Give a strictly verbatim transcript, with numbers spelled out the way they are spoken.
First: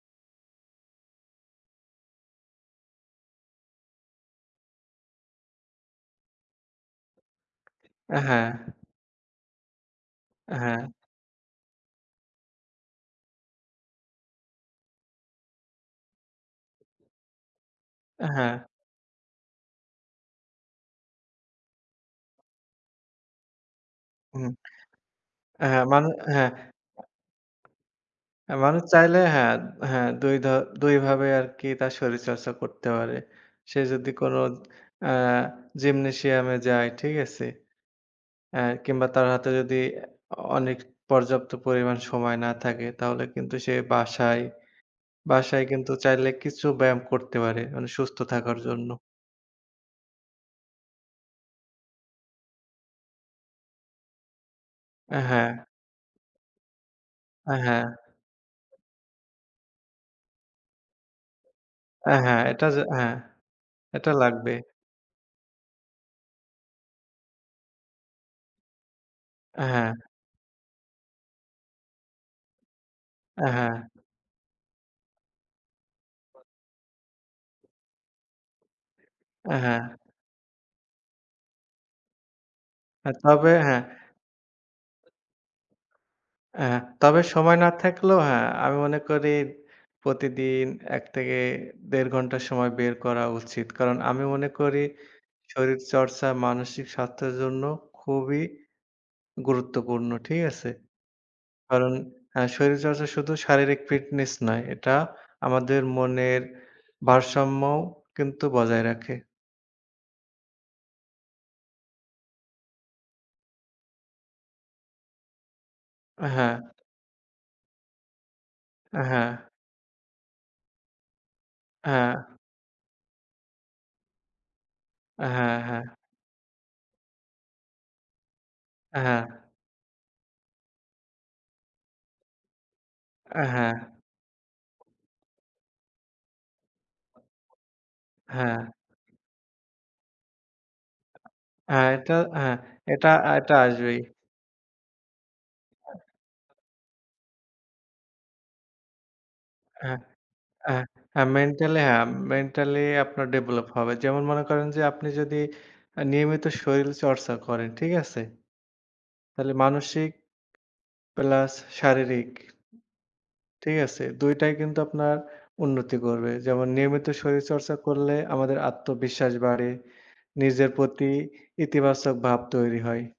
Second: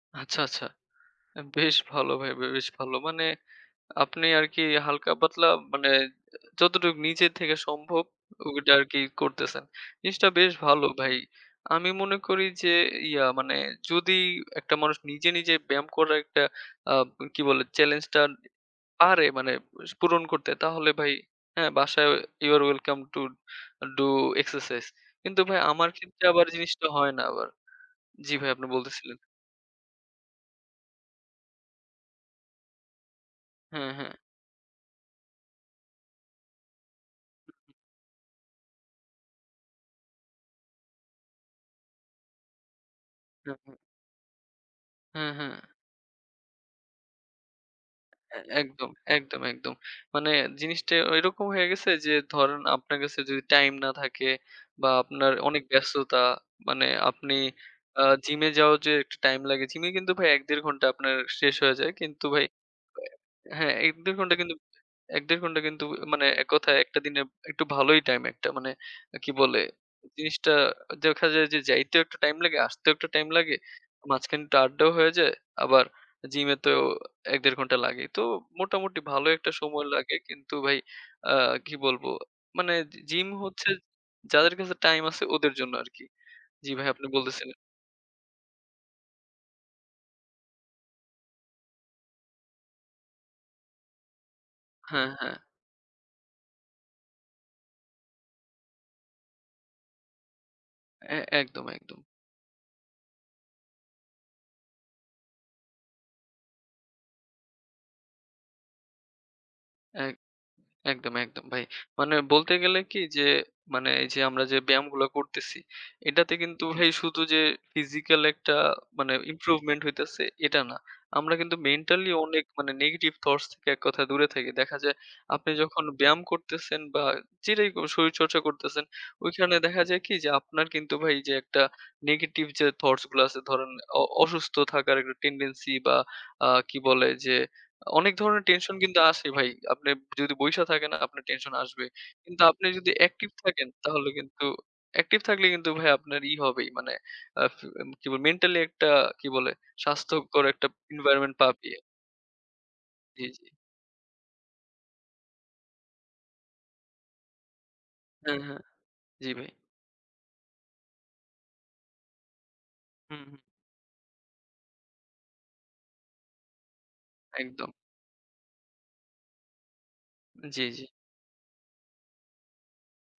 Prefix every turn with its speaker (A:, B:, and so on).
A: আচ্ছা, আচ্ছা। বেশ ভালো ভাই বে বেশ ভালো। মানে আপনি আরকি হালকা পাতলা মানে যতটুকু নিজের থেকে সম্ভব
B: অ্যা, হ্যাঁ।
A: ওইটা আরকি করতেছেন। জিনিসটা বেশ
B: হ্যাঁ।
A: ভালো ভাই। আমি মনে করি যে ইয়া মানে যদি একটা মানুষ নিজে নিজে ব্যায়াম করার একটা অ্যা কি বলে চ্যালেঞ্জটা
B: অ্যা, হ্যাঁ।
A: পারে মানে পূরণ করতে তাহলে ভাই হ্যাঁ বাসায় you are welcome to do
B: হুম।
A: এক্সারসাইজ। কিন্তু ভাই
B: হ্যাঁ
A: আমার
B: মানু
A: ক্ষেত্রে আবার
B: হ্যাঁ,
A: জিনিসটা
B: হ্যাঁ।
A: হয় না আবার। জ্বি ভাই
B: এ
A: আপনি
B: মানুষ
A: বলতেছিলেন।
B: চাইলে হ্যাঁ, হ্যাঁ দুই ধর দুইভাবে আরকি তার শরীরচর্চা করতে পারে। সে
A: হ্যাঁ,
B: যদি
A: হ্যাঁ।
B: কোন অ্যা জিমনেসিয়াম যায় ঠিক আছে। এহ কিংবা তার হাতে যদি অ অনেক পর্যাপ্ত পরিমাণ সময় না থাকে তাহলে কিন্তু সে
A: [unintelligible]
B: বাসায়,
A: হ্যাঁ, হ্যাঁ।
B: বাসায় কিন্তু চাইলে কিছু ব্যায়াম করতে পারে মানে সুস্থ
A: অ্যা,
B: থাকার জন্য।
A: একদম। একদম, একদম। মানে জিনিসটা ওইরকম হয়ে গেছে যে ধরেন আপনার কাছে যদি টাইম না থাকে বা
B: এ
A: আপনার
B: হ্যাঁ।
A: অনেক ব্যস্ততা মানে আপনি
B: এ হ্যাঁ।
A: অ্যা জিমে যাওয়ার যে একটু টাইম লাগে। জিমে কিন্তু ভাই ১-১.৫ ঘণ্টা আপনার শেষ হয়ে যায়।
B: এ
A: কিন্তু
B: হ্যাঁ,
A: ভাই
B: এটা যে হ্যাঁ।
A: হ্যাঁ,
B: এটা
A: ১-১.৫ ঘন্টা
B: লাগবে।
A: কিন্তু ১-১.৫ ঘন্টা কিন্তু মানে এক কথায় একটা দিনে একটু ভালোই টাইম একটা মানে কি বলে
B: হ্যাঁ।
A: জিনিসটা দেখা যায় যে যাইতেও একটু টাইম লাগে, আসতেও একটু টাইম
B: অ্যা,
A: লাগে।
B: হ্যাঁ।
A: মাঝখানে একটু আড্ডাও হয়ে যায়। আবার
B: [unintelligible]
A: জিমে তো ১-১.৫ ঘন্টা লাগে। তো মোটামুটি ভালো একটা
B: অ্যা, হ্যাঁ।
A: সময় লাগে কিন্তু ভাই অ্যা কি বলবো মানে জি
B: হ্যাঁ
A: জিম
B: তবে
A: হচ্ছে
B: হ্যাঁ।
A: যাদের কাছে টাইম আছে ওদের জন্য আরকি।
B: অ্যা
A: জি ভাই আপনি
B: তবে
A: বলতেসিলেন।
B: সময় না থাকলেও হ্যাঁ আমি মনে করি প্রতিদিন ১ থেকে ১.৫ ঘণ্টা সময় বের করা উচিত। কারণ আমি মনে করি
A: হ্যাঁ, হ্যাঁ।
B: শরীর চর্চা মানসিক স্বাস্থ্যের জন্য খুবই গুরুত্বপূর্ণ। ঠিক আছে?
A: এ একদম,
B: কারণ
A: একদম।
B: হ্যাঁ শরীরচর্চা শুধু শারীরিক ফিটনেস নয়। এটা আমাদের মনের ভারসাম্যও কিন্তু বজায় রাখে। হ্যাঁ।
A: এক একদম, একদম ভাই। মানে বলতে গেলে কি যে মানে এই যে আমরা যে ব্যায়ামগুলা করতেছি
B: আ
A: এটাতে
B: হ্যাঁ।
A: কিন্তু ভাই শুধু যে ফিজিক্যাল একটা মানে
B: হ্যাঁ।
A: ইমপ্রুভমেন্ট হইতেছে এটা না। আমরা কিন্তু মেন্টালি
B: হ্যাঁ।
A: অনেক মানে নেগেটিভ থটস থেকে এক কথা দূরে থাকি। দেখা যায় আপনি
B: হ্যাঁ, হ্যাঁ।
A: যখন ব্যায়াম করতেছেন বা যেটাই করে শরীরচর্চা করতেছেন
B: হ্যাঁ।
A: ওইখানে দেখা যায় কি যে আপনার কিন্তু ভাই যে একটা নেগেটিভ যে থাউটসগুলা আছে
B: অ্যা,
A: ধরেন
B: হ্যাঁ।
A: অ অসুস্থ থাকার একটা টেনডেন্সি বা অ্যা কি বলে যে অনেক
B: [unintelligible]
A: ধরনের
B: হ্যাঁ।
A: টেনশন কিন্তু আসে ভাই। আপনি যদি বইসা থাকেন আপনার টেনশন আসবে।
B: হ্যাঁ এটা,
A: কিন্তু
B: হ্যাঁ
A: আপনি যদি
B: এটা,
A: অ্যাকটিভ
B: এটা
A: থাকেন
B: আসবেই।
A: তাহলে কিন্তু অ্যাকটিভ থাকলে কিন্তু ভাই আপনার ই হবেই। মানে অ্যা কি বলে মেন্টালি একটা কি বলে
B: হ্যাঁ।
A: স্বাস্থ্যকর একটা
B: অ্যা,
A: এনভায়রনমেন্ট পাবিয়ে।
B: মেন্টালি হ্যাঁ মেন্টালি
A: জি,
B: আপনার
A: জি।
B: ডেভেলপ হবে। যেমন মনে করেন যে আপনি যদি নিয়মিত শরীল চর্চা করেন, ঠিক আছে?
A: হ্যাঁ, হ্যাঁ। জি
B: তাহলে
A: ভাই।
B: মানসিক প্লাস শারীরিক
A: হুম, হুম।
B: ঠিক আছে। দুই টাই কিন্তু আপনার উন্নতি করবে। যেমন নিয়মিত
A: একদম।
B: শরীরচর্চা করলে আমাদের আত্মবিশ্বাস বাড়ে।
A: জি,
B: নিজের
A: জি।
B: প্রতি ইতিবাচক ভাব তৈরি হয়।